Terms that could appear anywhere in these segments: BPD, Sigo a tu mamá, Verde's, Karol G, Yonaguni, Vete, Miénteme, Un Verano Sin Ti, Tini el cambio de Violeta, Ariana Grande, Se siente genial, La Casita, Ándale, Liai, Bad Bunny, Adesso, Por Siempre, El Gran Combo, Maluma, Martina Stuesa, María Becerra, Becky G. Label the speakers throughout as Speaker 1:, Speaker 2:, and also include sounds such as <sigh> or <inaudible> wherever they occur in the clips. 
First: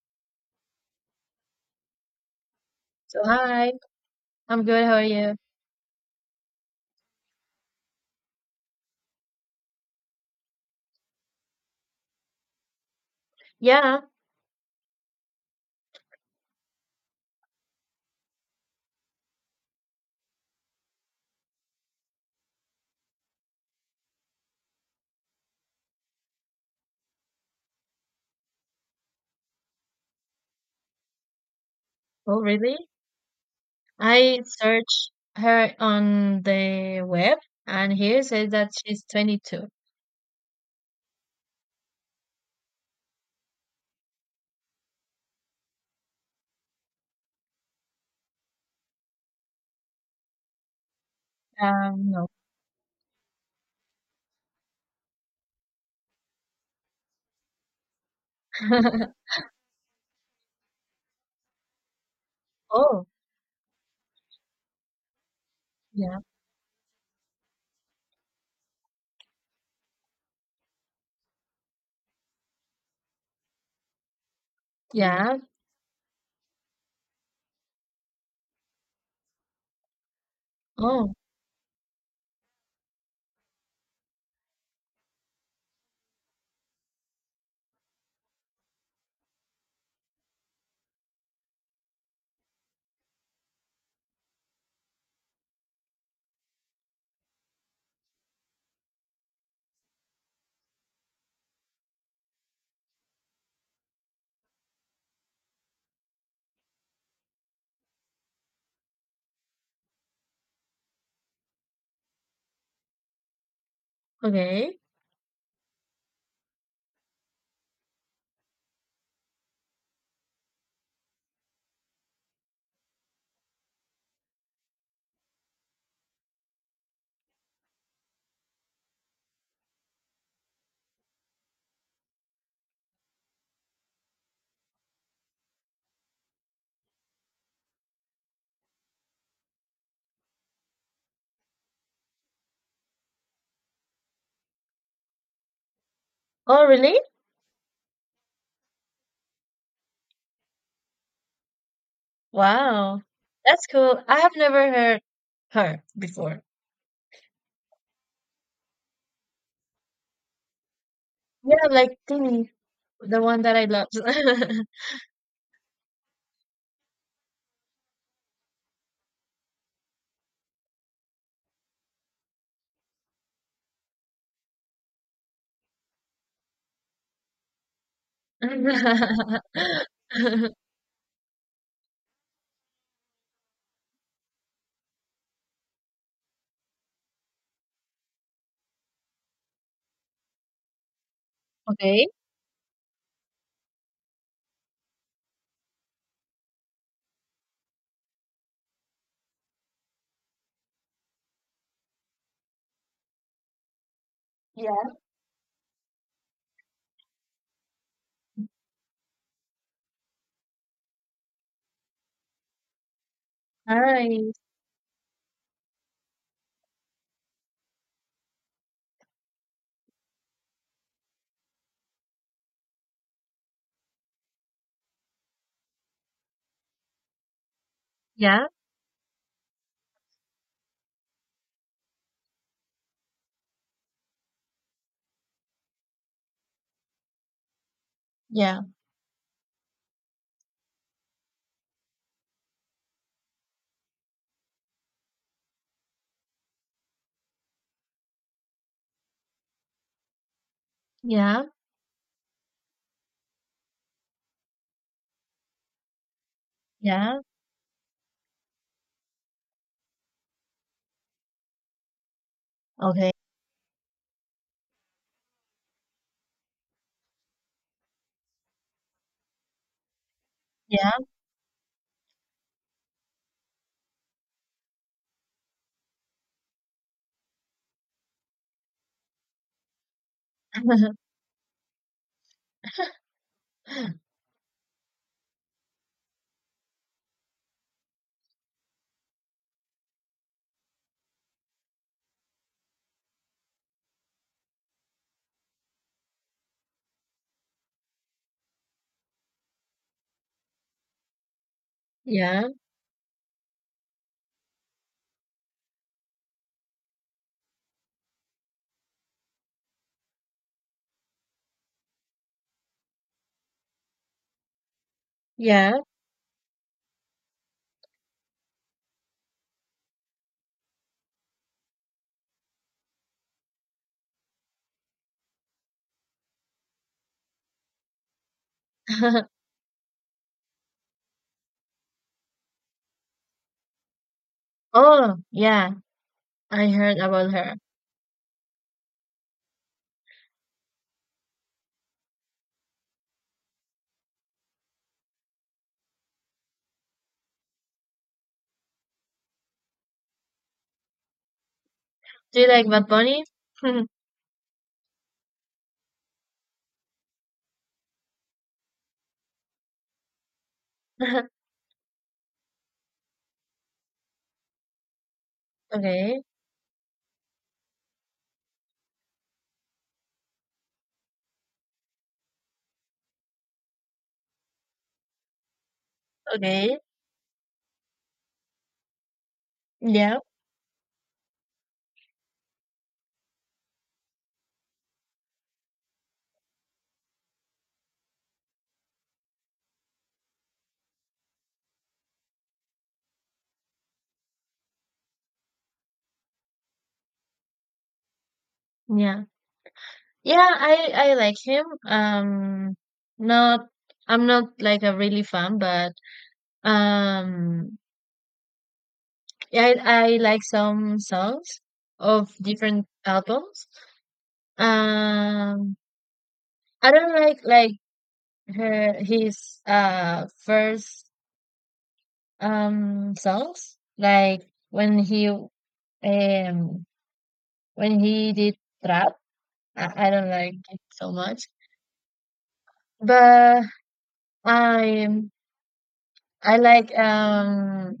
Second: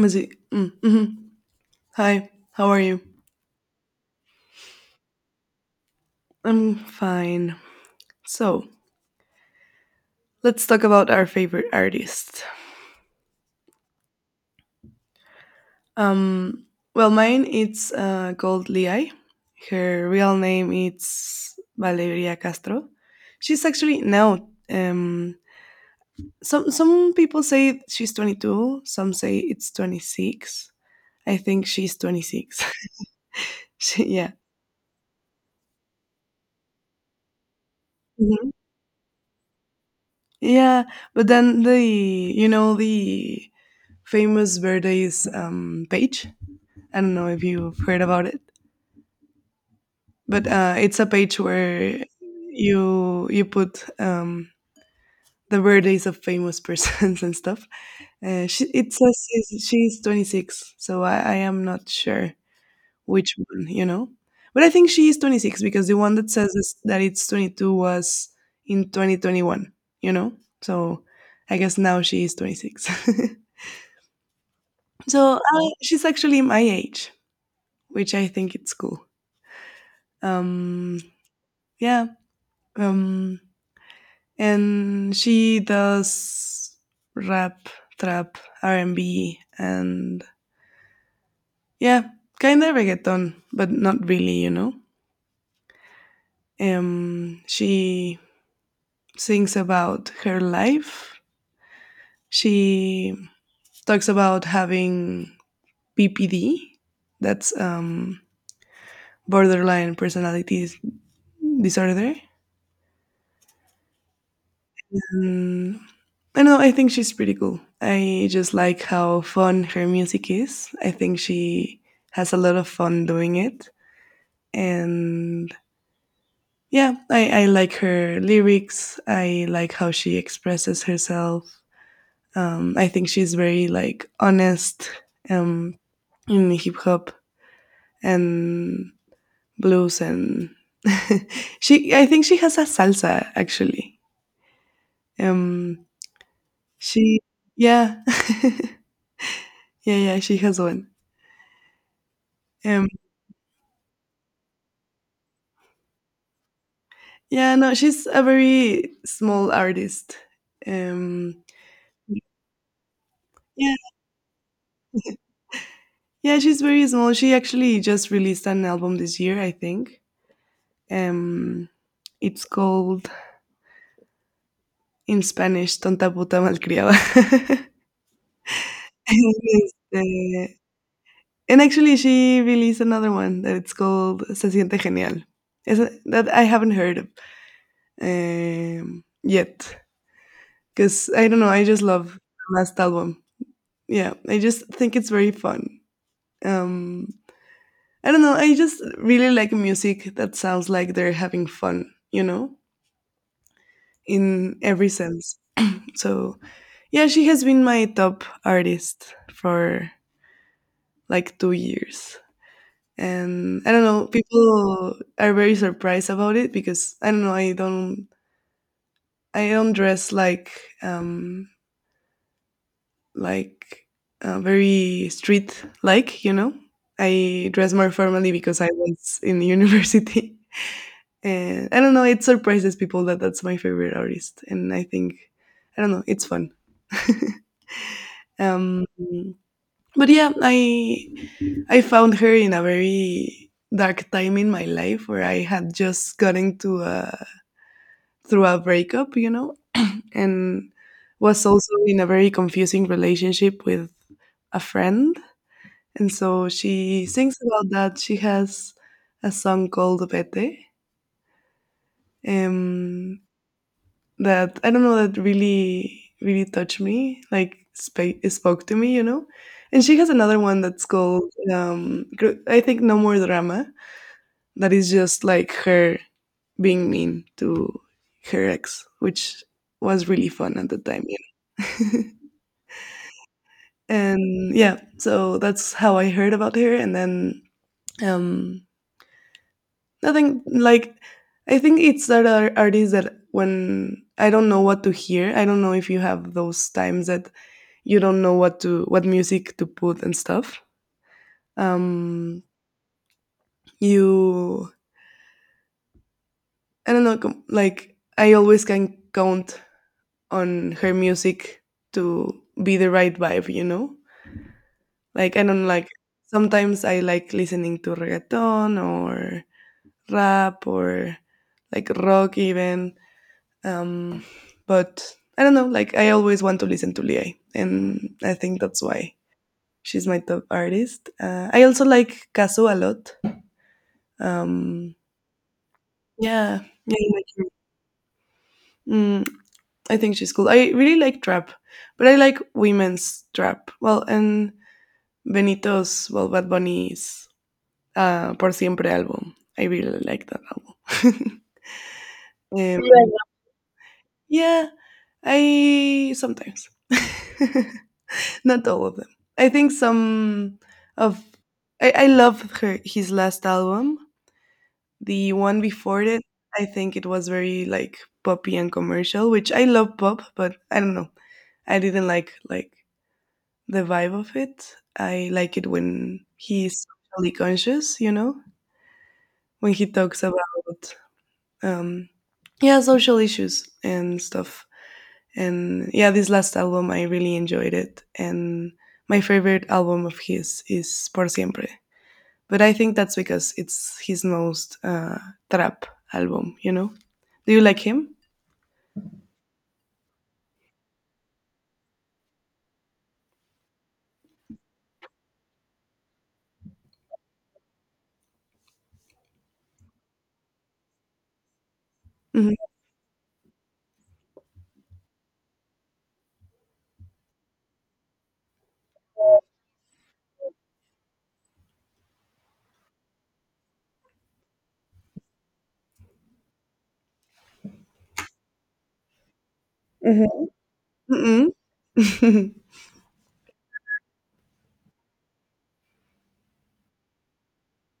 Speaker 1: Mazi. Mm, mhm. Hi, how are you?
Speaker 2: So hi, I'm good. How are you?
Speaker 1: I'm fine. So let's talk about our favorite artist.
Speaker 2: Yeah.
Speaker 1: Um, well, mine it's called Liai. Her real name is Valeria Castro. She's actually now. Some people say she's 22. Some say it's 26. I think she's
Speaker 2: Oh,
Speaker 1: 26.
Speaker 2: really?
Speaker 1: <laughs> Yeah.
Speaker 2: I searched her on the web, and here it
Speaker 1: Mhm.
Speaker 2: says that she's 22.
Speaker 1: Yeah, but then the you know the Famous Verde's page. I don't know if you've heard about it, but it's a page where
Speaker 2: No.
Speaker 1: you put the birthdays of famous persons <laughs> and stuff. It
Speaker 2: <laughs>
Speaker 1: says she's 26, so I am not sure
Speaker 2: Oh,
Speaker 1: which one. But I think she is 26 because the one
Speaker 2: yeah,
Speaker 1: that says this, that it's 22 was in 2021, you know. So I guess now she is 26. <laughs> so
Speaker 2: yeah.
Speaker 1: uh, she's actually my age, which I think it's cool. Um,
Speaker 2: Oh,
Speaker 1: yeah. Um, and she does rap, trap, R and B, and yeah, kind of reggaeton, but not really. She sings about her life. She talks about having BPD, that's borderline personality disorder.
Speaker 2: okay.
Speaker 1: Mm, I know. I think she's pretty cool. I just like how fun her music is. I think she has a lot of fun doing it, and yeah, I like her lyrics. I like how she expresses herself. I think she's very like honest um, in hip hop and blues, and <laughs> she. I think she has a salsa actually. Um,
Speaker 2: Oh, really?
Speaker 1: she, yeah. <laughs> Yeah, yeah, she has one. Um,
Speaker 2: Wow, that's cool. I have never heard her before.
Speaker 1: yeah, no, she's a very small artist. Um,
Speaker 2: Yeah, like Timmy, the one that I
Speaker 1: yeah,
Speaker 2: love.
Speaker 1: yeah, she's very small. She actually just released an album this year, I think. Um, it's called in Spanish "Tonta puta malcriada." <laughs> and, este-
Speaker 2: <laughs>
Speaker 1: and actually, she released another one that it's called "Se siente genial." That I haven't heard of yet because I don't know. I just love
Speaker 2: Okay.
Speaker 1: the last album. Yeah, I just think it's very fun. um I don't know. I just really like music that sounds like they're having fun in every
Speaker 2: Yeah.
Speaker 1: sense. So yeah, she has been my top artist for like 2 years. And I don't know,
Speaker 2: Nice.
Speaker 1: people are very surprised about it because I don't know, I don't dress um like very street like, you know. I dress more formally
Speaker 2: Yeah.
Speaker 1: because I was in university. <laughs> And I don't know, it surprises people that that's my favorite artist. And I think, I don't know, it's fun. <laughs>
Speaker 2: Yeah.
Speaker 1: um but yeah, I found her in a very dark time in my life where I had just gotten to a through a breakup, and
Speaker 2: Yeah.
Speaker 1: was also in a very confusing relationship with a friend. And so she
Speaker 2: Yeah.
Speaker 1: sings about that. She has a song called Vete,
Speaker 2: Okay.
Speaker 1: um, that I don't know that really really touched me, like spoke to me. And she has another one that's
Speaker 2: Yeah.
Speaker 1: called, I think, No More Drama, that is just like her being mean to her ex, which was really fun at the time,
Speaker 2: <laughs>
Speaker 1: know. <laughs> And yeah, so that's how I heard about her, and then um nothing like, I think it's that artists that when I don't know what to hear. I don't know if you have those times that you don't know what music to put and stuff. Um,
Speaker 2: Yeah.
Speaker 1: you I don't know, like I always can count on her music to be the right vibe. Like I don't
Speaker 2: Yeah.
Speaker 1: like, sometimes I like listening to reggaeton or rap or like rock even. Um, but I don't know. Like I always want to listen to Lie, and I think that's why
Speaker 2: <laughs>
Speaker 1: she's my top artist. I also like Kazu a lot. Um,
Speaker 2: Oh, yeah.
Speaker 1: yeah,
Speaker 2: I
Speaker 1: yeah,
Speaker 2: heard
Speaker 1: I
Speaker 2: about
Speaker 1: like.
Speaker 2: her.
Speaker 1: Mm, I think she's cool. I really like trap, but I like women's trap. Well, and Benito's, well, Bad Bunny's Por Siempre album. I really like that album.
Speaker 2: Do you
Speaker 1: <laughs>
Speaker 2: like
Speaker 1: um,
Speaker 2: Bad Bunny? <laughs>
Speaker 1: yeah, I sometimes. <laughs> Not all of them. I think some of I love her his last album. The one before it,
Speaker 2: Okay.
Speaker 1: I think it was very like poppy and commercial, which I love pop, but I don't know. I didn't like the vibe of it. I like it when
Speaker 2: Okay.
Speaker 1: he's socially conscious, when he
Speaker 2: Yeah.
Speaker 1: talks about um yeah, social issues and stuff. And yeah, this last album, I really enjoyed it. And my favorite album of his is Por Siempre, but I think that's because it's his most trap album. Do you like him?
Speaker 2: Yeah. Yeah, I like him. Not I'm not like a really fan, but um, yeah, I like some songs of
Speaker 1: Mm-hmm.
Speaker 2: different albums. Um, I don't like her his first songs, like when he um when he did trap, I
Speaker 1: Mhm.
Speaker 2: don't like it so
Speaker 1: Mm-mm.
Speaker 2: much,
Speaker 1: <laughs> Mm-hmm.
Speaker 2: but I I like,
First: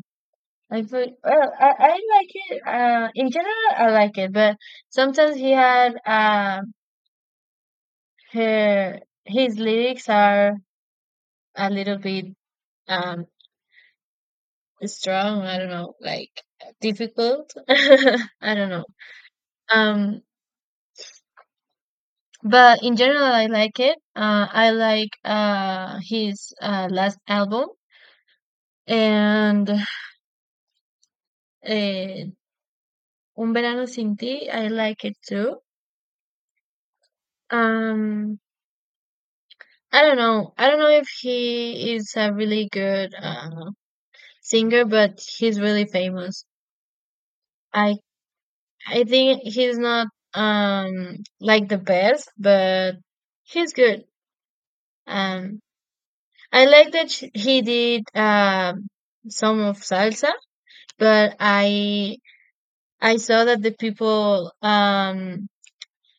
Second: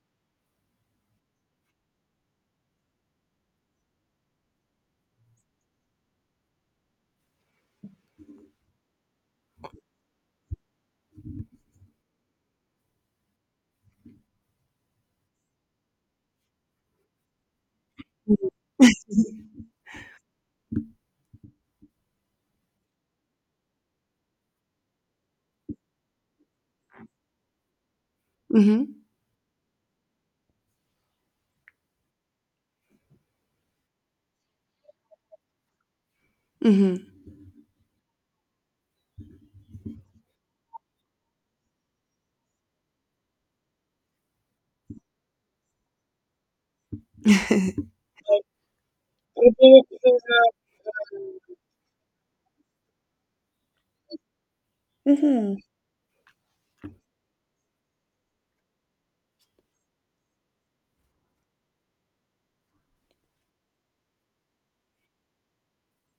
Speaker 2: I put well, I like it, in general I like it, but sometimes he had her his lyrics are a little bit um strong, I don't know, like difficult. <laughs> I don't know. um But in general, I like it. I like, his, last album and, uh, Un Verano Sin Ti. I like it too.
Speaker 1: Mm-hmm.
Speaker 2: Um, I don't know. I don't know if he is a really good, singer, but he's really famous.
Speaker 1: <laughs>
Speaker 2: I I think he's not, like, the best, but he's good.
Speaker 1: Mhm.
Speaker 2: Um, I like that he did some of salsa, but I saw that the people,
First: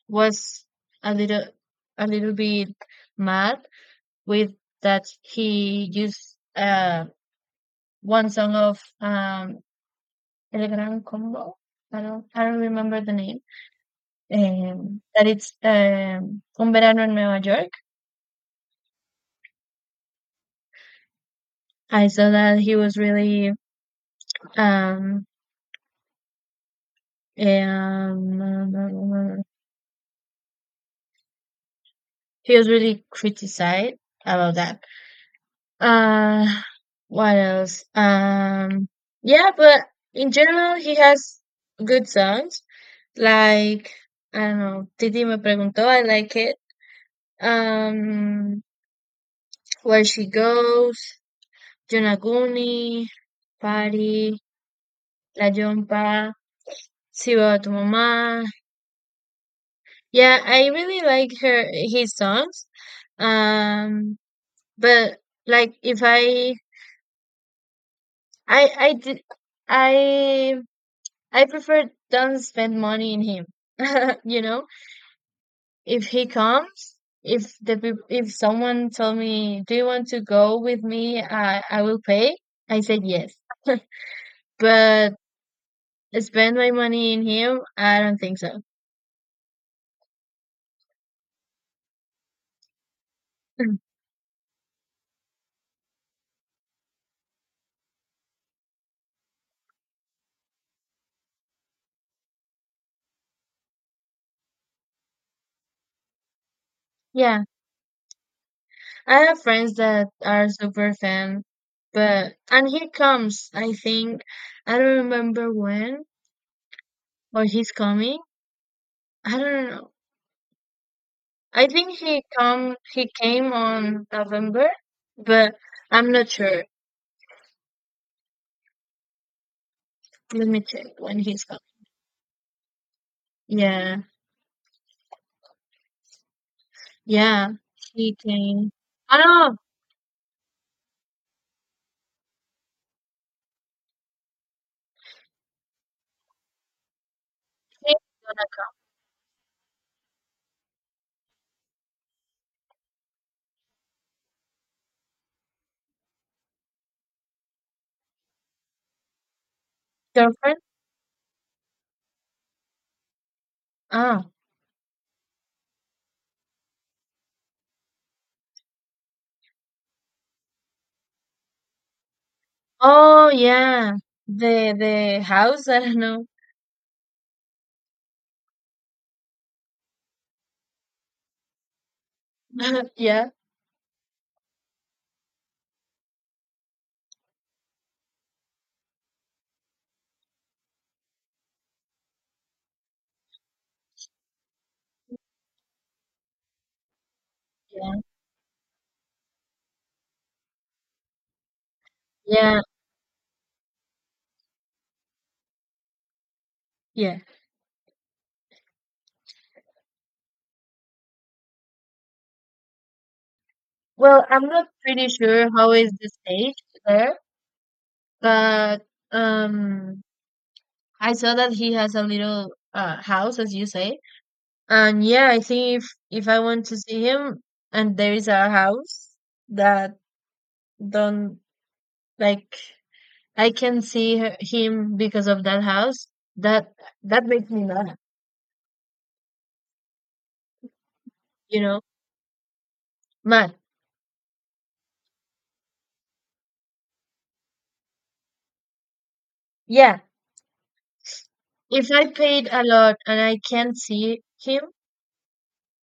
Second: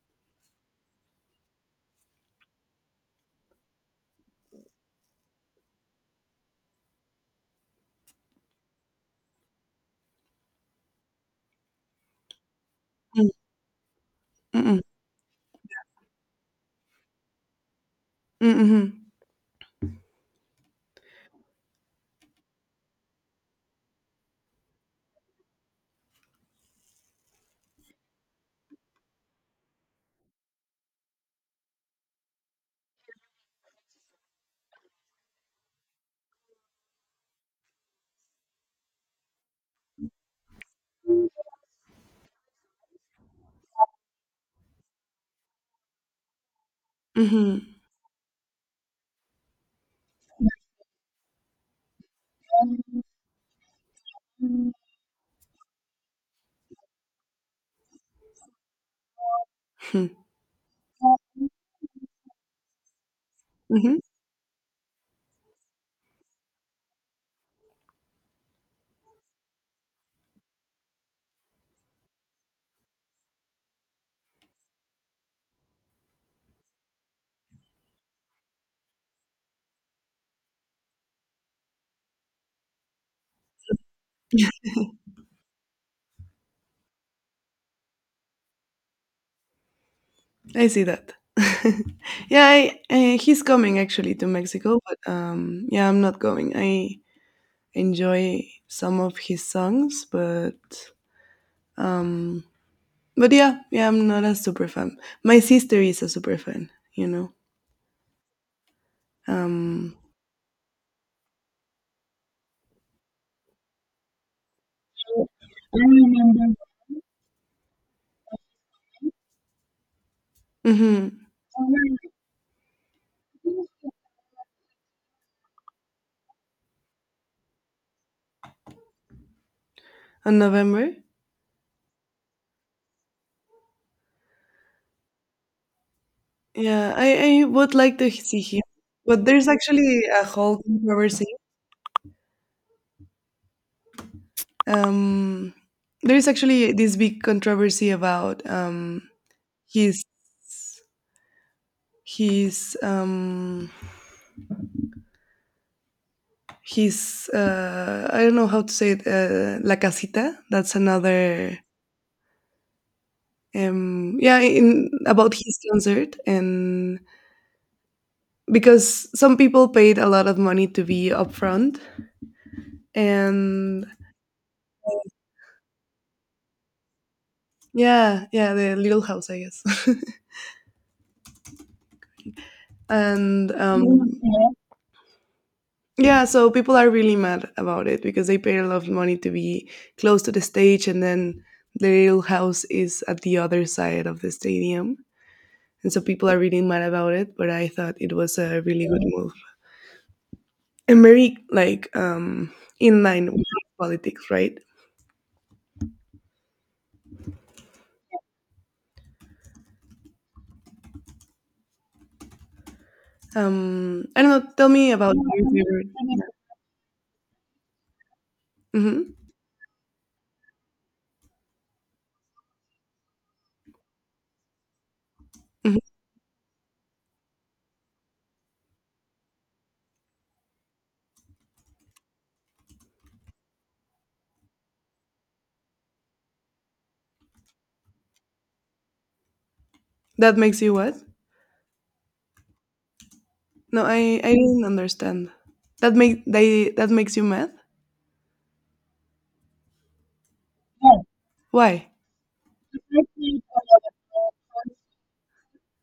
Speaker 2: was a little a little bit mad with that he used, one song of, El Gran Combo. I don't remember the name.
Speaker 1: Mm-mm.
Speaker 2: That it's, Un Verano in Nueva York.
Speaker 1: Mm-mm.
Speaker 2: I saw that um um he was really criticized about that. Uh, what else? Yeah, but in general, he has good songs. Like, I don't know, Titi me preguntó, I like it.
Speaker 1: Mhm.
Speaker 2: Um, Where She Goes, Yonaguni, Party, La Jumpa, Sigo a tu mamá.
Speaker 1: Mhm.
Speaker 2: Yeah, I really like her his songs.
Speaker 1: Mhm.
Speaker 2: Um, but, like, if I I did I I prefer don't spend money in him. <laughs> You know, if he comes, if the peop- if someone told me, "Do you want to go with me? I will pay." I said yes. <laughs> But spend my money in him, I don't think so.
Speaker 1: I see that. <laughs> Yeah, he's coming
Speaker 2: <laughs>
Speaker 1: actually to Mexico, but yeah, I'm not going. I enjoy some of his songs, but um, yeah, yeah, I'm not a super fan. My sister is a super fan.
Speaker 2: Yeah, I have friends
Speaker 1: Um,
Speaker 2: that are super fan, but and he comes, I think. I don't remember when, or he's coming. I don't know.
Speaker 1: hmm
Speaker 2: I think he came on November, but I'm not sure.
Speaker 1: On
Speaker 2: Let me check
Speaker 1: November,
Speaker 2: when he's coming. Yeah,
Speaker 1: yeah, I
Speaker 2: yeah,
Speaker 1: would like to
Speaker 2: he
Speaker 1: see him,
Speaker 2: came. Oh
Speaker 1: but there's
Speaker 2: no,
Speaker 1: actually a whole controversy. Um, there is actually this big controversy
Speaker 2: he's on
Speaker 1: about his his um his I don't know how to say it, La
Speaker 2: a
Speaker 1: Casita.
Speaker 2: girlfriend.
Speaker 1: That's another,
Speaker 2: Oh,
Speaker 1: yeah, in about his concert, and because some people paid a lot of money to be up front,
Speaker 2: oh
Speaker 1: and
Speaker 2: yeah, the house. <laughs> I don't know.
Speaker 1: yeah, yeah, the little house, I guess. <laughs>
Speaker 2: <laughs> Yeah,
Speaker 1: And yeah, so people are really mad about it because they pay a lot of money to be close to the stage, and then the little house is at the other side of the stadium. And so people are really mad about it, but I thought
Speaker 2: yeah,
Speaker 1: it was a really good move, and very like,
Speaker 2: yeah,
Speaker 1: in line with politics, right?
Speaker 2: yeah.
Speaker 1: I
Speaker 2: Well,
Speaker 1: don't
Speaker 2: I'm
Speaker 1: know. Tell
Speaker 2: not
Speaker 1: me
Speaker 2: pretty
Speaker 1: about
Speaker 2: sure
Speaker 1: your
Speaker 2: how
Speaker 1: favorite.
Speaker 2: is the stage there, but,
Speaker 1: hmm
Speaker 2: um, I saw that he has a little house, as you say. And yeah, I
Speaker 1: hmm
Speaker 2: think if I want to see him and there is a house that don't like I can see him because of that house, that that makes me mad,
Speaker 1: That makes you what?
Speaker 2: you know? Mad.
Speaker 1: No, I didn't understand. That makes you mad.
Speaker 2: Yeah.
Speaker 1: Why?
Speaker 2: If I paid a lot and I can't see him,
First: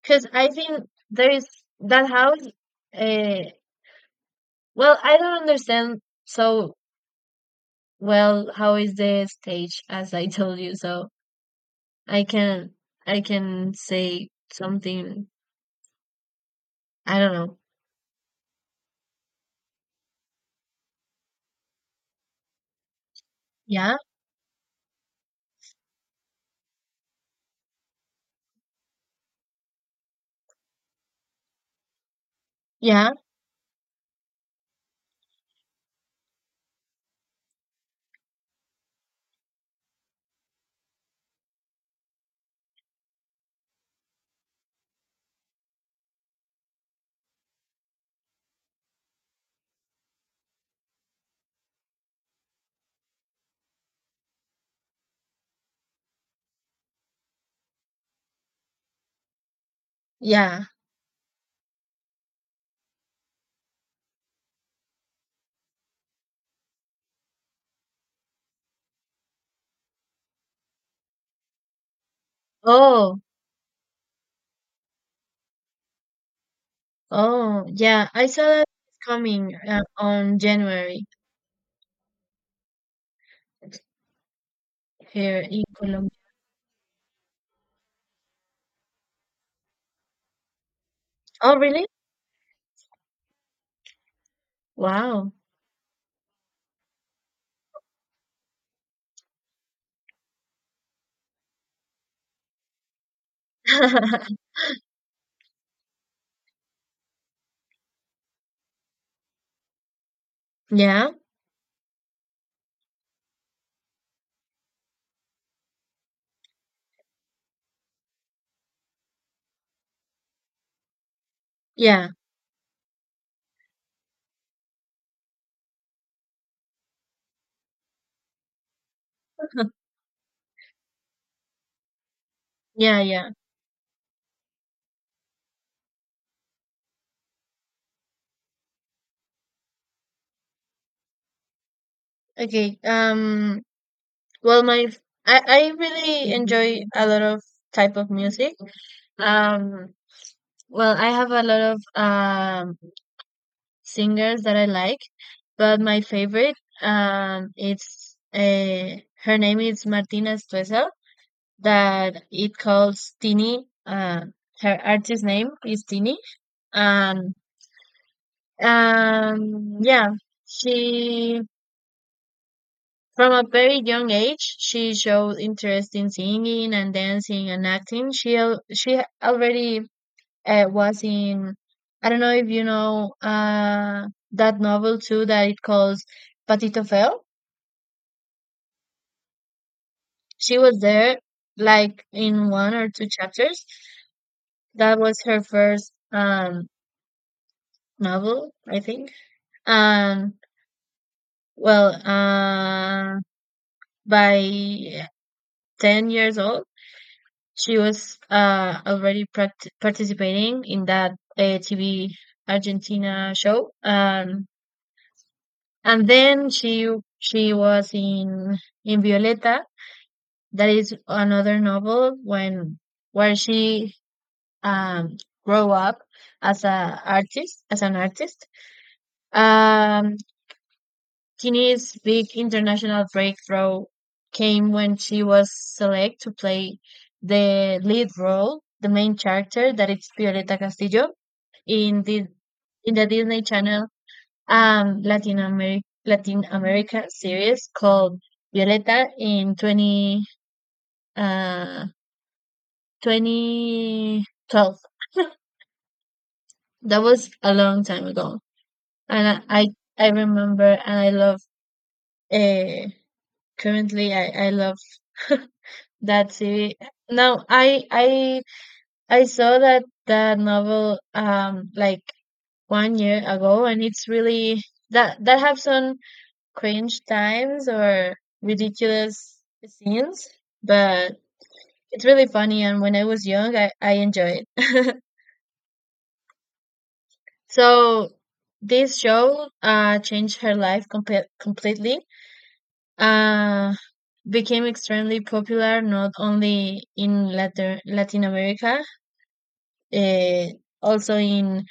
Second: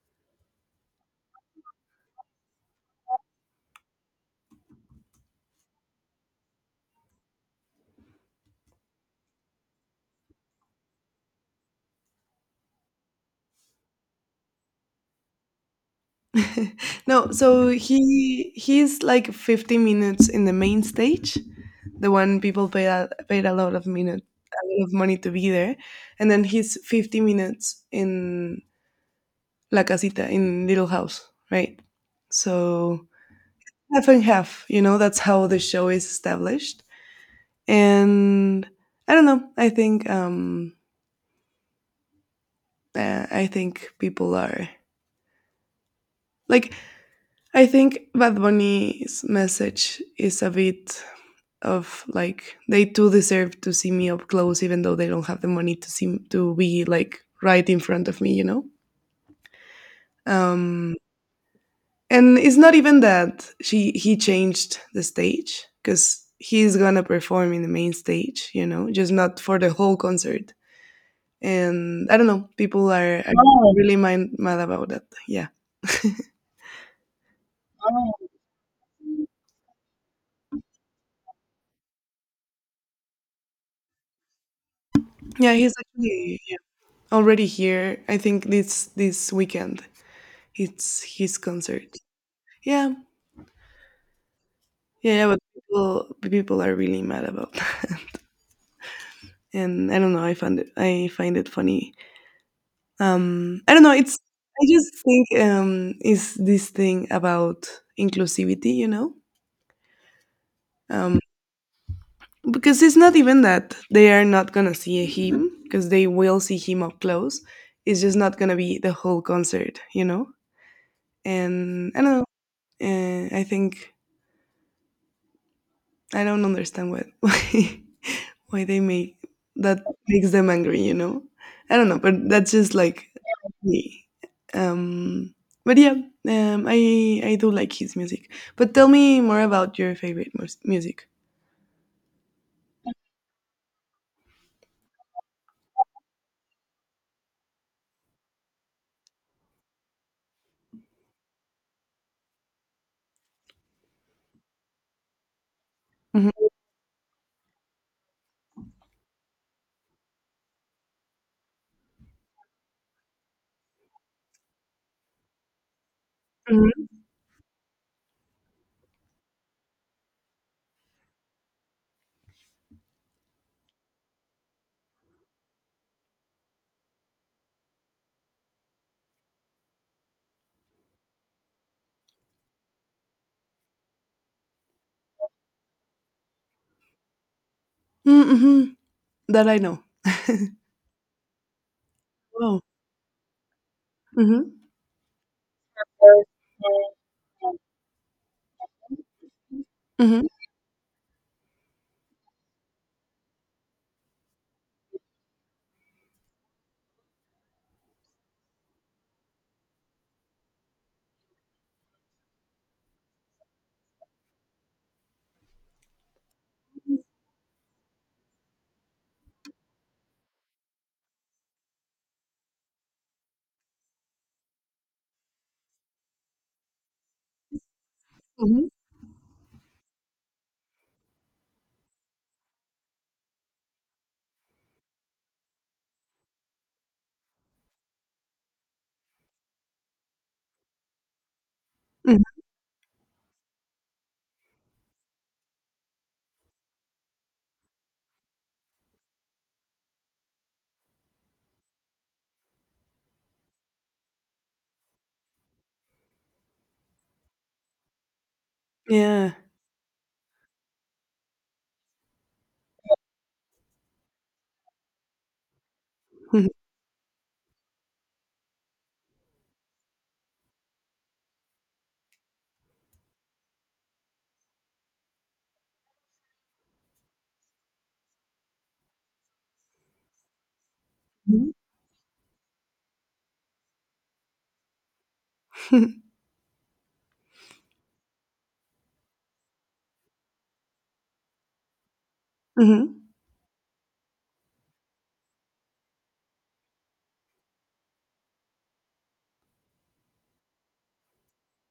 Speaker 2: because I think there is that house, uh well, I don't understand so well how is the stage as I <laughs> told you, so I can I can say something,
Speaker 1: <laughs>
Speaker 2: I
Speaker 1: No,
Speaker 2: don't know.
Speaker 1: so he's like 50 minutes in the main stage, the one people paid a lot of
Speaker 2: Yeah,
Speaker 1: minute a lot of money to be there, and then he's 50 minutes in La Casita, in Little House, right? So
Speaker 2: yeah,
Speaker 1: half and half, that's how the show is established. And I don't know. I think, people are like, I think Bad Bunny's message is a bit of like, they too deserve to see me up close, even though they don't have the money to be like right in front of me.
Speaker 2: yeah.
Speaker 1: Um, and it's not even that she he changed the stage because he's gonna perform in the main stage, just not for the whole concert. And I don't know, people are,
Speaker 2: Oh,
Speaker 1: oh, really mad about that. Yeah,
Speaker 2: oh, yeah. I saw that coming, on January here
Speaker 1: yeah,
Speaker 2: in
Speaker 1: he's
Speaker 2: Colombia.
Speaker 1: actually, yeah, already here. I think this weekend it's his
Speaker 2: Oh,
Speaker 1: concert.
Speaker 2: really?
Speaker 1: Yeah, yeah, yeah,
Speaker 2: Wow.
Speaker 1: but people are really mad about that. <laughs> And I don't know. I found it. I find it funny. I don't know. It's
Speaker 2: <laughs>
Speaker 1: I just think, is this thing about inclusivity.
Speaker 2: Yeah,
Speaker 1: Um, because it's not even that they are not gonna see him, because they will see him up close. It's just not gonna be the whole concert, and I
Speaker 2: yeah,
Speaker 1: don't know. I think, I don't understand what <laughs> why they make that makes them angry. I don't know, but that's just
Speaker 2: yeah,
Speaker 1: like
Speaker 2: yeah.
Speaker 1: me. um but yeah, I do like his music, but tell me more about your favorite music.
Speaker 2: Okay. Well, my I really enjoy a lot of type of music. Um. Well, I have a lot of singers that I like, but my
Speaker 1: Mm-hmm.
Speaker 2: favorite, it's, her name is Martina Stuesa, that it calls Tini, her artist name is Tini, and yeah, she from a very young age she showed interest in singing and dancing and acting. She already, was in, I don't know if you know, that novel too that it calls Patito Feo.
Speaker 1: Mm-hmm. That I know.
Speaker 2: She was there like in
Speaker 1: Wow.
Speaker 2: one or two chapters.
Speaker 1: Mm-hmm.
Speaker 2: That was her first novel, I think.
Speaker 1: Mm-hmm.
Speaker 2: Um well, by 10 years old she was, already pract participating in that, TV Argentina show. And then she was in Violeta, that is another novel when where she, um grow up as an artist.
Speaker 1: Mhm,
Speaker 2: Um, Tini's big international breakthrough came when she was select to play the lead role, the main character that is Violeta Castillo in
Speaker 1: mhm.
Speaker 2: the in the Disney Channel, Latin America series called Violeta in 20 uh 2012. That was a long time ago.
Speaker 1: Yeah.
Speaker 2: And I remember and I love, uh currently I love <laughs> that
Speaker 1: Mhm,
Speaker 2: series. Now I saw that novel, like, one year ago and it's really, that have some cringe times or ridiculous scenes, but
Speaker 1: mhm,
Speaker 2: it's really funny. And when I was young, I enjoy it.
Speaker 1: <laughs>
Speaker 2: <laughs> So this show, changed her life, completely.
Speaker 1: mhm.
Speaker 2: Uh, Became extremely popular not only in Latin America, uh, also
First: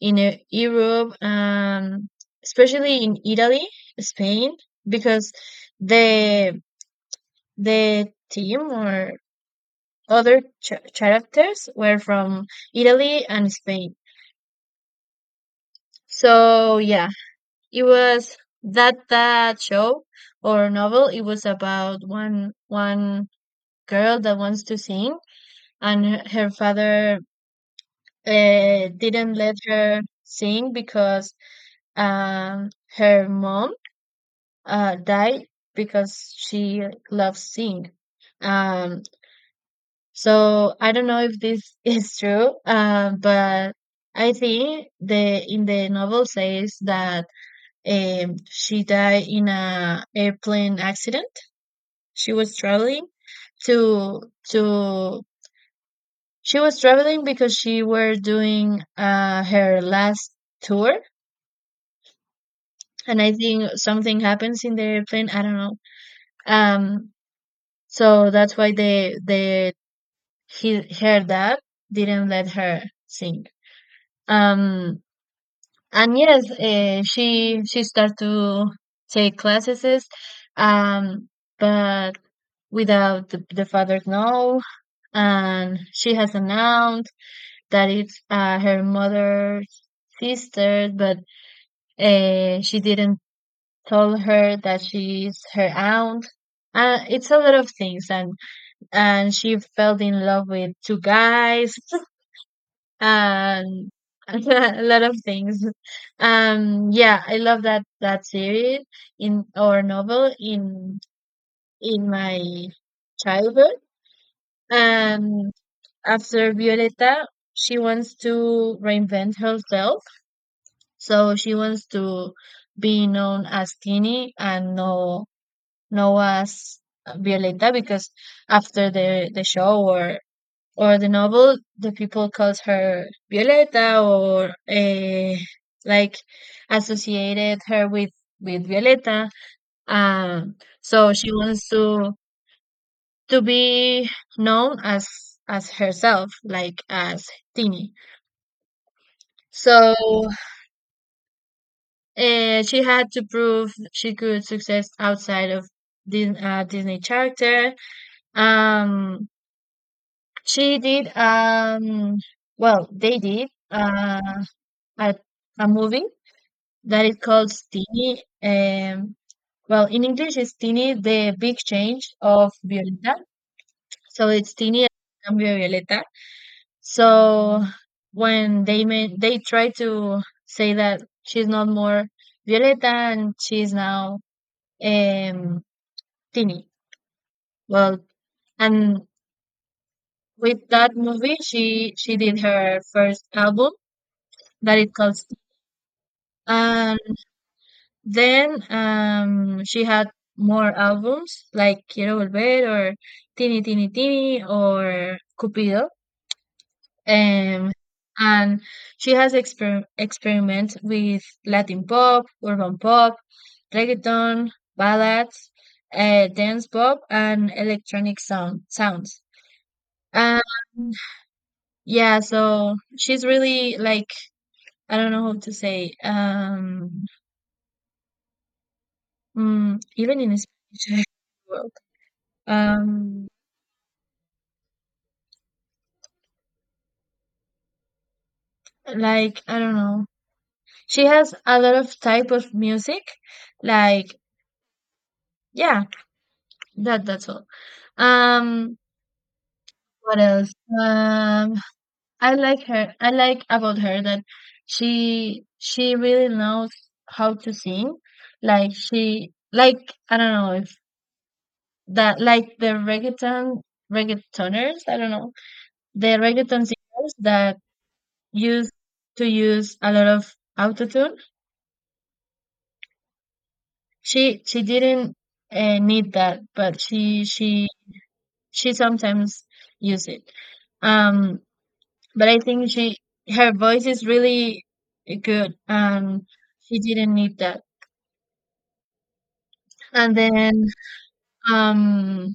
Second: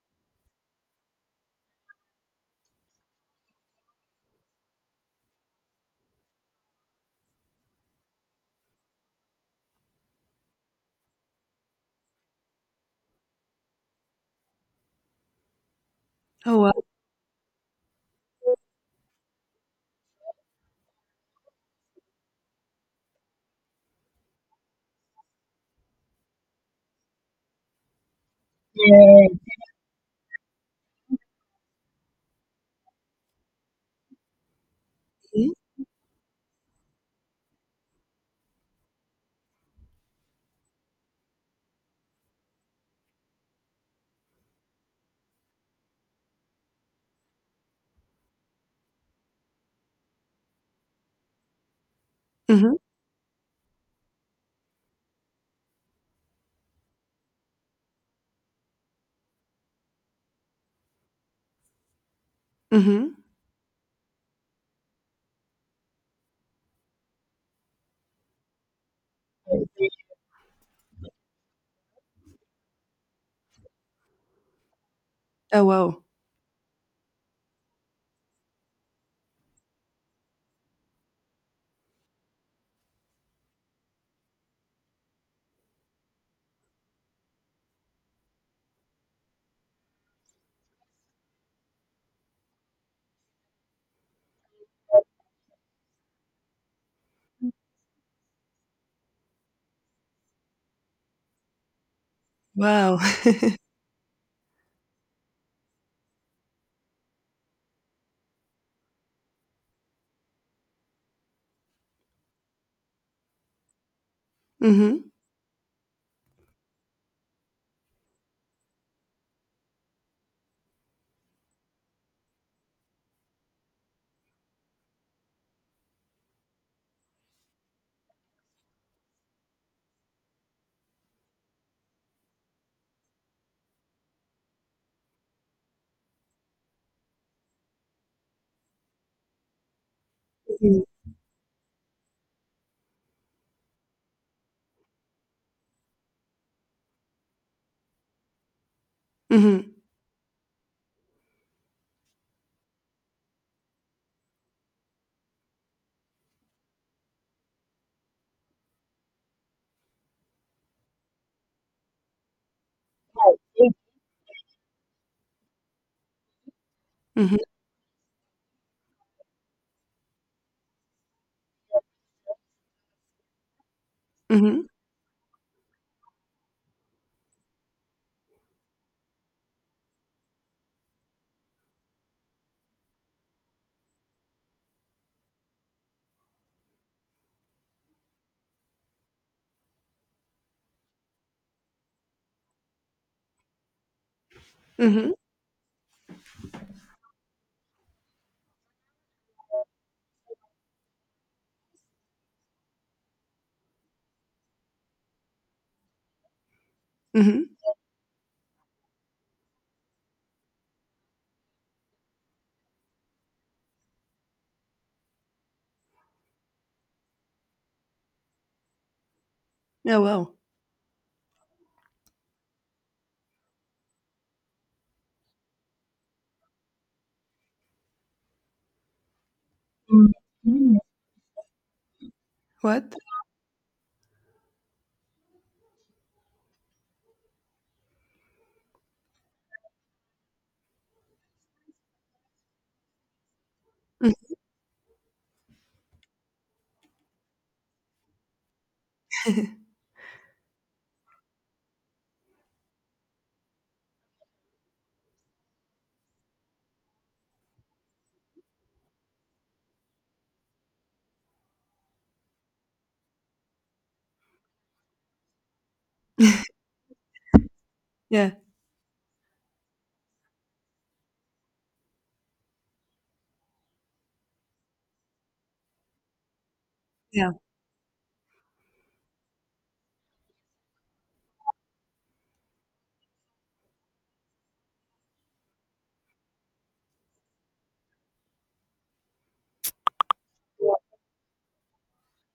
Speaker 2: in, Europe, especially in Italy, Spain, because the the team or other characters were from Italy and Spain.
Speaker 1: Oh, wow.
Speaker 2: So yeah, it was that show or novel. It was about one girl that wants to sing, and her father, didn't let her sing because um her mom, died
Speaker 1: Mhm,
Speaker 2: because she loves sing. Um, So I don't know if this <laughs> is true, but I think the in the novel says that, she died in a airplane accident. She was
Speaker 1: mhm,
Speaker 2: traveling to to she was traveling because she were doing, her last tour,
Speaker 1: mhm.
Speaker 2: and I think something happens in the airplane. I don't know. Um, so that's why her dad didn't let her sing. Um,
Speaker 1: Oh, wow.
Speaker 2: And yes, she started to take classes, um, but without the father's know. And she has announced that it's, her mother's sister, but, she didn't tell her that she's her aunt. It's a lot of things, and she fell in love with two guys. <laughs>
Speaker 1: Wow. <laughs>
Speaker 2: and <laughs> a lot of things. Yeah, I love that series in or novel in my childhood.
Speaker 1: Mhm,
Speaker 2: And after Violeta, she wants to reinvent herself, so she wants to be known as Tini and no as Violeta because after the show or the novel, the people calls her Violeta or, like, associated her with Violeta. Um,
Speaker 1: mhm,
Speaker 2: so she wants to be known as herself, like as Tini.
Speaker 1: mhm,
Speaker 2: So, she had to prove she could success outside of Disney character. Um, she did well, they did, uh, a a movie that is
Speaker 1: mhm,
Speaker 2: called Tini. Well, in English, it's Tini, the big change of Violeta. So it's
Speaker 1: mhm,
Speaker 2: Tini el cambio de Violeta. So when they made, they try to say that she's not more Violeta and she's now, um, Tini. Well, and with that movie, she did her first album that it
Speaker 1: mhm,
Speaker 2: calls. Uh, Then, she had more albums like Quiero Volver or Tini Tini Tini or Cupido.
Speaker 1: mhm.
Speaker 2: Um, and she has experiment with Latin pop, urban pop, reggaeton, ballads, dance pop, and electronic sounds.
Speaker 1: Oh, wow.
Speaker 2: Um, yeah, so she's really like, I don't know how to say, even in Spanish. <laughs>
Speaker 1: What?
Speaker 2: um like, I don't know, she has a lot of type of music, like,
Speaker 1: Mm,
Speaker 2: yeah, that's all. um what else? um I like her, I like about her that she really knows how to sing, like she like I don't know if that like the reggaeton reggaetoners, I don't know, the reggaeton singers that
Speaker 1: yeah,
Speaker 2: used to use a lot of autotune. She didn't, need that, but she
Speaker 1: yeah.
Speaker 2: she she sometimes use it. Um, but I think she her voice is really good, and she didn't need that. And then, um,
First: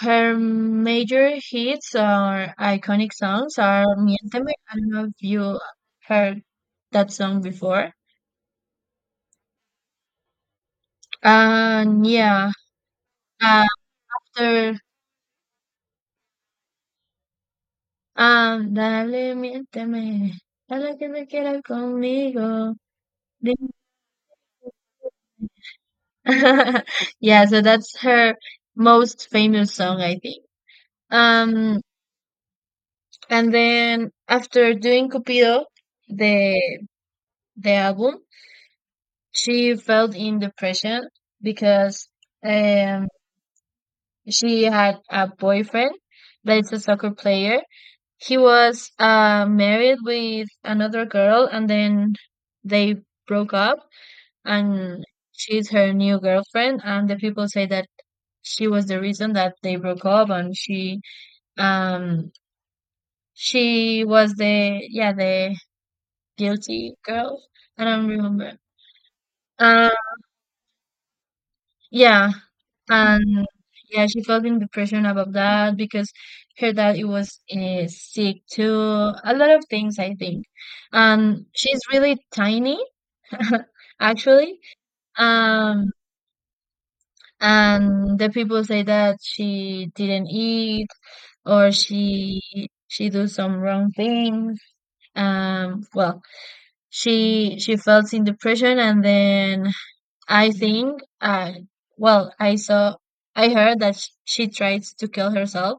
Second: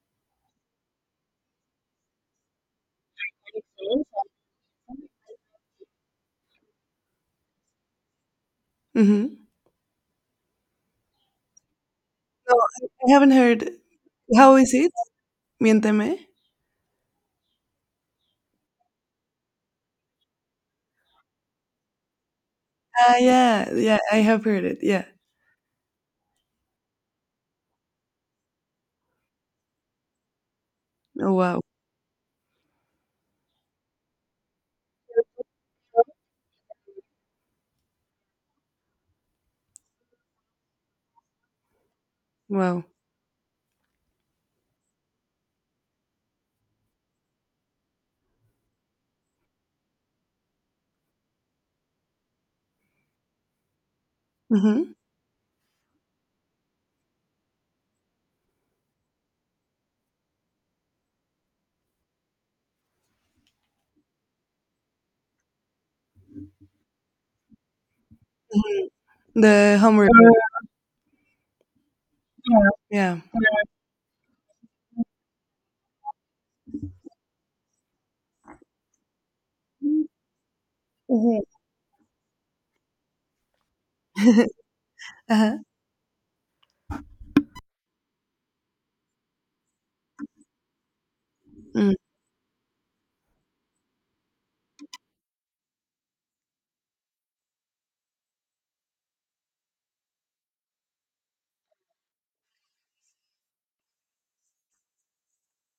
Speaker 2: her major hits or iconic songs are "Miénteme." I don't know if you heard that song before.
Speaker 1: Mhm.
Speaker 2: And yeah,
Speaker 1: No, I haven't heard. How is
Speaker 2: after
Speaker 1: it? Miénteme.
Speaker 2: Ándale, miénteme, a la que me quiera conmigo.
Speaker 1: Ah,
Speaker 2: Dime.
Speaker 1: yeah, yeah, I have heard it. Yeah.
Speaker 2: <laughs> Yeah, so that's her most famous song, I think.
Speaker 1: Oh, wow.
Speaker 2: Um, and then after doing Cupido, the the album, she fell in depression because
Speaker 1: Wow.
Speaker 2: um she had a boyfriend that is a soccer player. He was, married with another girl, and then they broke up.
Speaker 1: Mhm,
Speaker 2: And she's her new girlfriend, and the people say that she was the reason that they broke up, and she um she was the guilty girl. I don't remember.
Speaker 1: mhm. The
Speaker 2: um
Speaker 1: homework.
Speaker 2: yeah.
Speaker 1: Yeah.
Speaker 2: And yeah, she felt in depression about that because her dad it was sick too, a lot of things I think.
Speaker 1: Mhm.
Speaker 2: And she's really tiny <laughs>
Speaker 1: <laughs>
Speaker 2: actually.
Speaker 1: Uh-huh.
Speaker 2: um and the people say that she didn't eat, or
Speaker 1: Mm.
Speaker 2: she do some wrong things. Well, she felt in depression, and then I think, I saw I heard that she tries to kill herself.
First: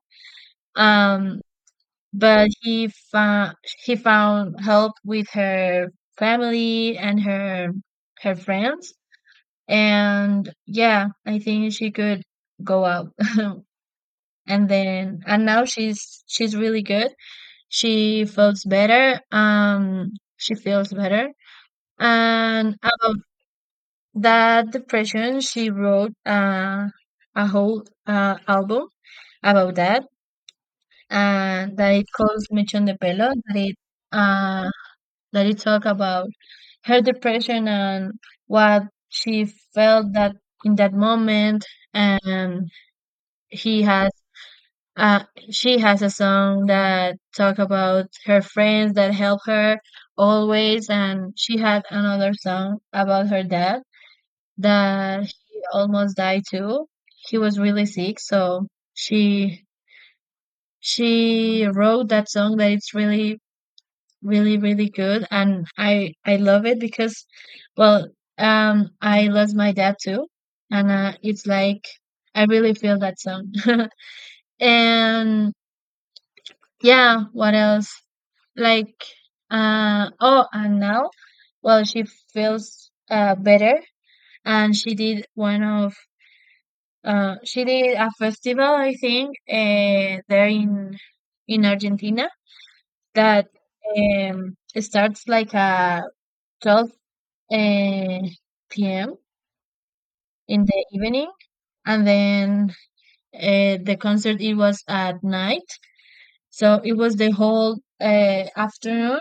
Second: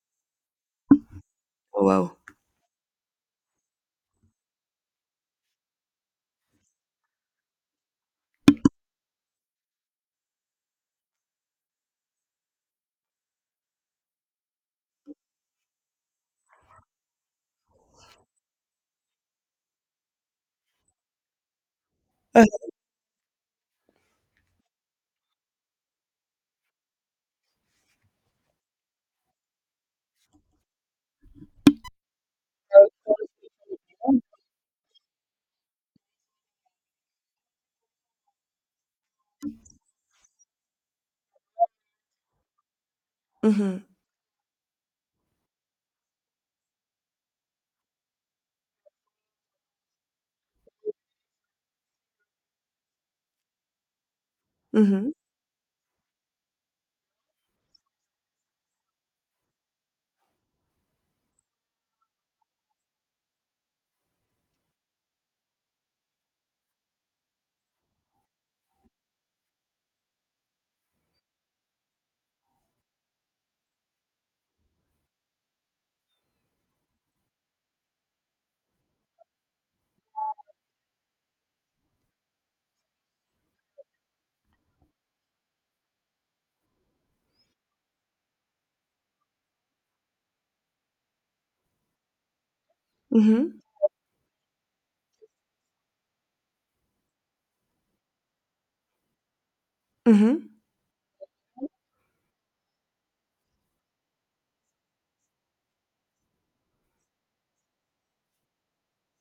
Speaker 2: um
Speaker 1: Oh, wow.
Speaker 2: but he found, he found help with her family and her friends. And yeah, I think she could go out. <laughs> And now she's really good. She feels better. She feels better.
Speaker 1: Uh-huh.
Speaker 2: And about that depression, she wrote a whole album about that, and that it calls Mechon de Pelo, uh that it talk about her depression and what she felt that, in that moment. And he
Speaker 1: Mhm,
Speaker 2: has Uh, she has a song that talk about her friends that help her always, and she had another song about her dad
Speaker 1: mhm.
Speaker 2: that he almost died too. He was really sick, so she she wrote that song that it's really, really, really good, and I love it because, well, I lost my dad too, and it's like I really feel that song. <laughs> And. Yeah, what else? Like, oh, and now, well, she feels better. And she did one of, she did a festival, I think, there in Argentina that
Speaker 1: Mhm,
Speaker 2: it starts like 12 uh, p.m.
Speaker 1: mhm,
Speaker 2: in the evening, and then the concert, it was at night, so it was the whole afternoon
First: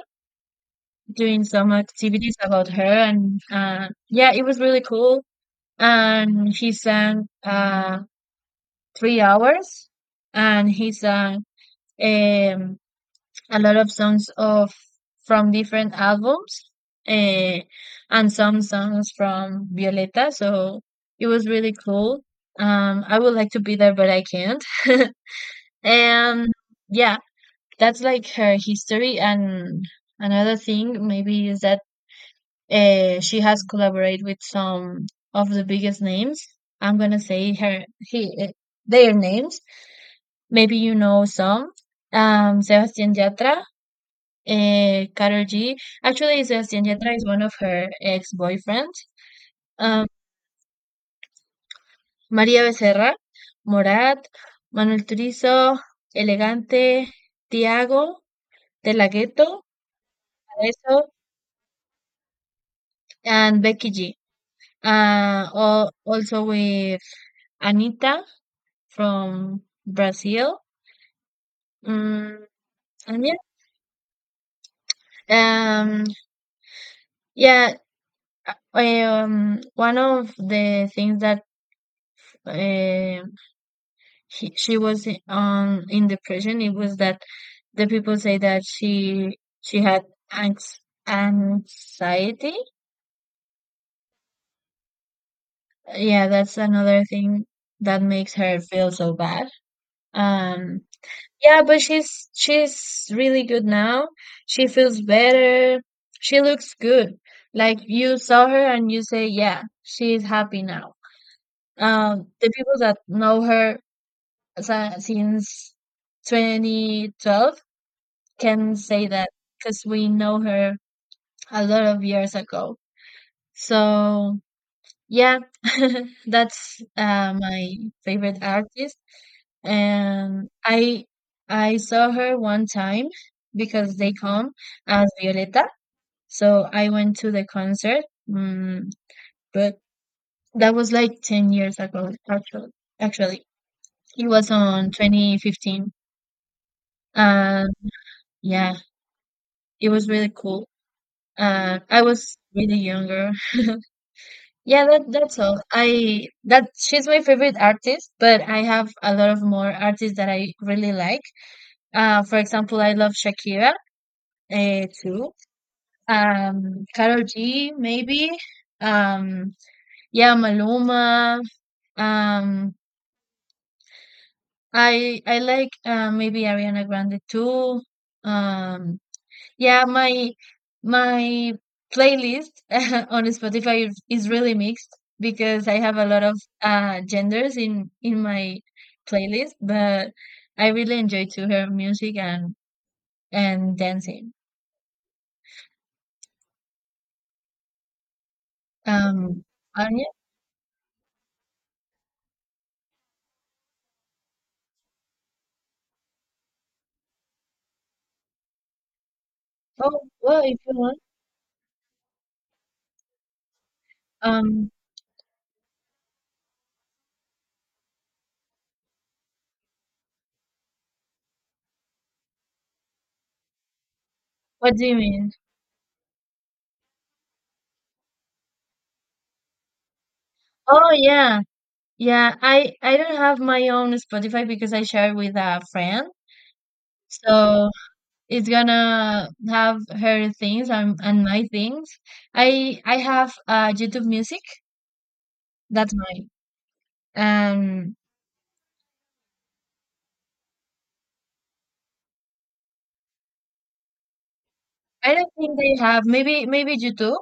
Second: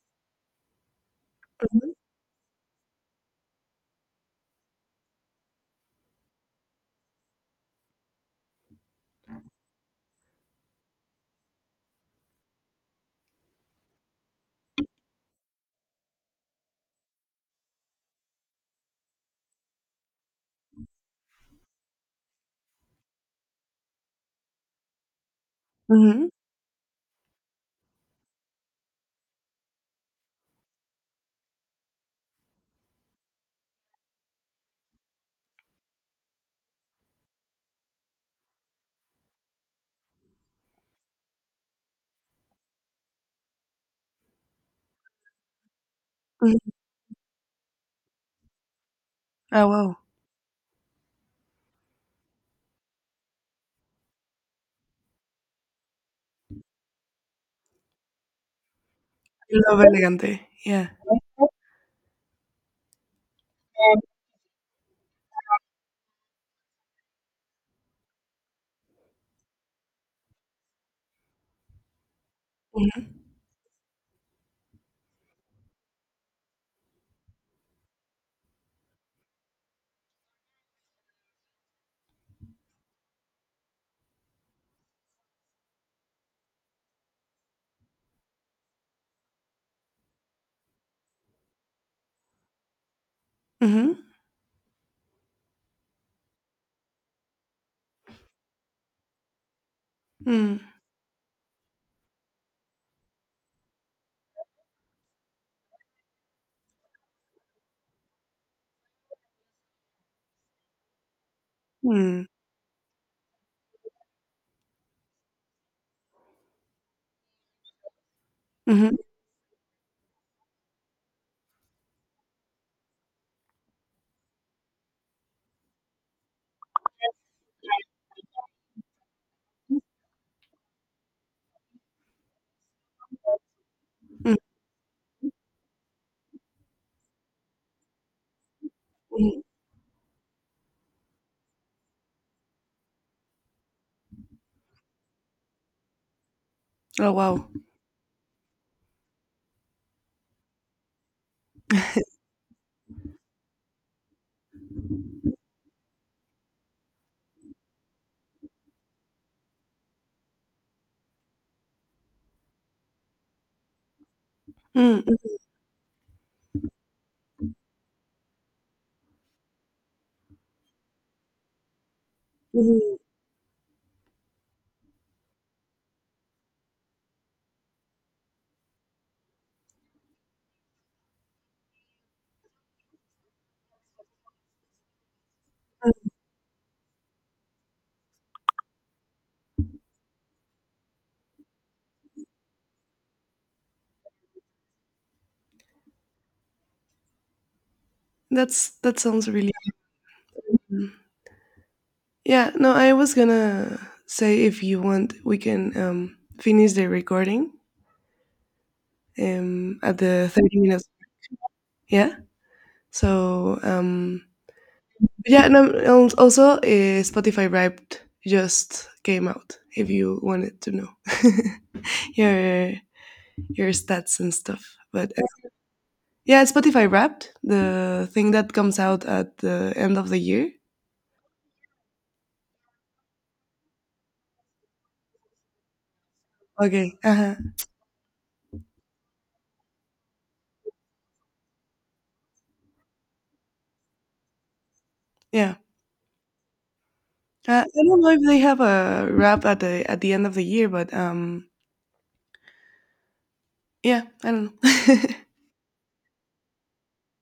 Speaker 2: doing some
Speaker 1: mhm,
Speaker 2: activities about her. And yeah, it was really cool. And he sang 3 hours, and he sang um, a lot of songs of, from different albums, uh, and some songs from Violeta, so it was really cool. I would like to be there but I can't. <laughs>
Speaker 1: mhm,
Speaker 2: And yeah, that's like her history. And another thing, maybe, is that she has collaborated with some of the biggest names. I'm gonna say their names. Maybe you know some. Sebastián Yatra, Karol G. Actually,
Speaker 1: mhm.
Speaker 2: Sebastián Yatra is one of her ex-boyfriends.
Speaker 1: Oh, wow.
Speaker 2: Um, María Becerra, Morat, Manuel Turizo, Elegante, Tiago, De La
Speaker 1: I
Speaker 2: Ghetto,
Speaker 1: love elegante. Yeah.
Speaker 2: Adesso, and Becky G. Also with Anita from Brazil. Mm,
Speaker 1: Mhm,
Speaker 2: and yeah, yeah, one of the things that, uh, she was on in depression, it was that the people say that she had anx anxiety.
Speaker 1: mhm,
Speaker 2: Yeah, that's another thing that makes her feel so bad.
Speaker 1: mm,
Speaker 2: Um, Yeah, but she's really good now. She feels better. She looks good. Like you saw her and you say, yeah, she's happy now.
Speaker 1: mm,
Speaker 2: The people that know her since 2012 can
Speaker 1: mhm,
Speaker 2: say that, because we know her a lot of years ago. So yeah, <laughs> that's my favorite artist. And I saw her one time because they
Speaker 1: mm,
Speaker 2: come as Violeta, so I went to the concert. Mm,
Speaker 1: mhm.
Speaker 2: but that was like 10 years ago, actually. Actually, it was on 2015,
Speaker 1: Oh, wow.
Speaker 2: and yeah, it was really cool. I was really younger. Yeah, that's all. I that she's my favorite artist, but I have a lot of more artists that I really like. For example, I love Shakira,
Speaker 1: Mm,
Speaker 2: too.
Speaker 1: mm,
Speaker 2: Karol G, maybe. Um, yeah, Maluma. Um,
Speaker 1: mhm.
Speaker 2: I like, maybe Ariana Grande too. Um, Yeah, my my playlist <laughs> on Spotify is really mixed because I have a lot of genders in my playlist, but I really enjoy to hear music and dancing.
Speaker 1: That sounds
Speaker 2: Um,
Speaker 1: really.
Speaker 2: Anya?
Speaker 1: Mm. Yeah. No, I was gonna say if you want, we can finish the recording at
Speaker 2: Oh,
Speaker 1: the
Speaker 2: well,
Speaker 1: thirty
Speaker 2: if you
Speaker 1: minutes.
Speaker 2: want.
Speaker 1: Yeah. So,
Speaker 2: Um,
Speaker 1: yeah. No. Also, Spotify Wrapped just came out. If you wanted to know. <laughs> your your stats and stuff.
Speaker 2: what do you
Speaker 1: But
Speaker 2: mean?
Speaker 1: yeah, it's Spotify Wrapped, the thing that comes out at the end of the year.
Speaker 2: Oh, yeah. Yeah, I don't have my own Spotify because I share with a friend.
Speaker 1: Okay. Uh-huh.
Speaker 2: So is gonna have her things and, my things. I have YouTube Music.
Speaker 1: Yeah.
Speaker 2: That's mine.
Speaker 1: I
Speaker 2: Um,
Speaker 1: don't know if they have a wrap at the end of the year, but yeah, I don't know. <laughs>
Speaker 2: I don't think they have. Maybe YouTube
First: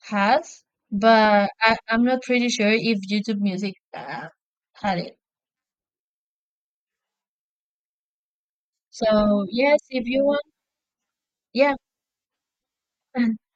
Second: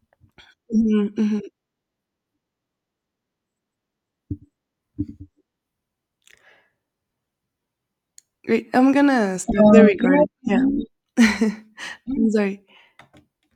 Speaker 2: has,
Speaker 1: Mhm, mhm.
Speaker 2: but I'm not pretty sure if YouTube Music had it.
Speaker 1: Great. I'm gonna
Speaker 2: So
Speaker 1: stop
Speaker 2: yes,
Speaker 1: the
Speaker 2: if you
Speaker 1: recording.
Speaker 2: want,
Speaker 1: Yeah.
Speaker 2: yeah.
Speaker 1: <laughs> I'm sorry.
Speaker 2: <laughs>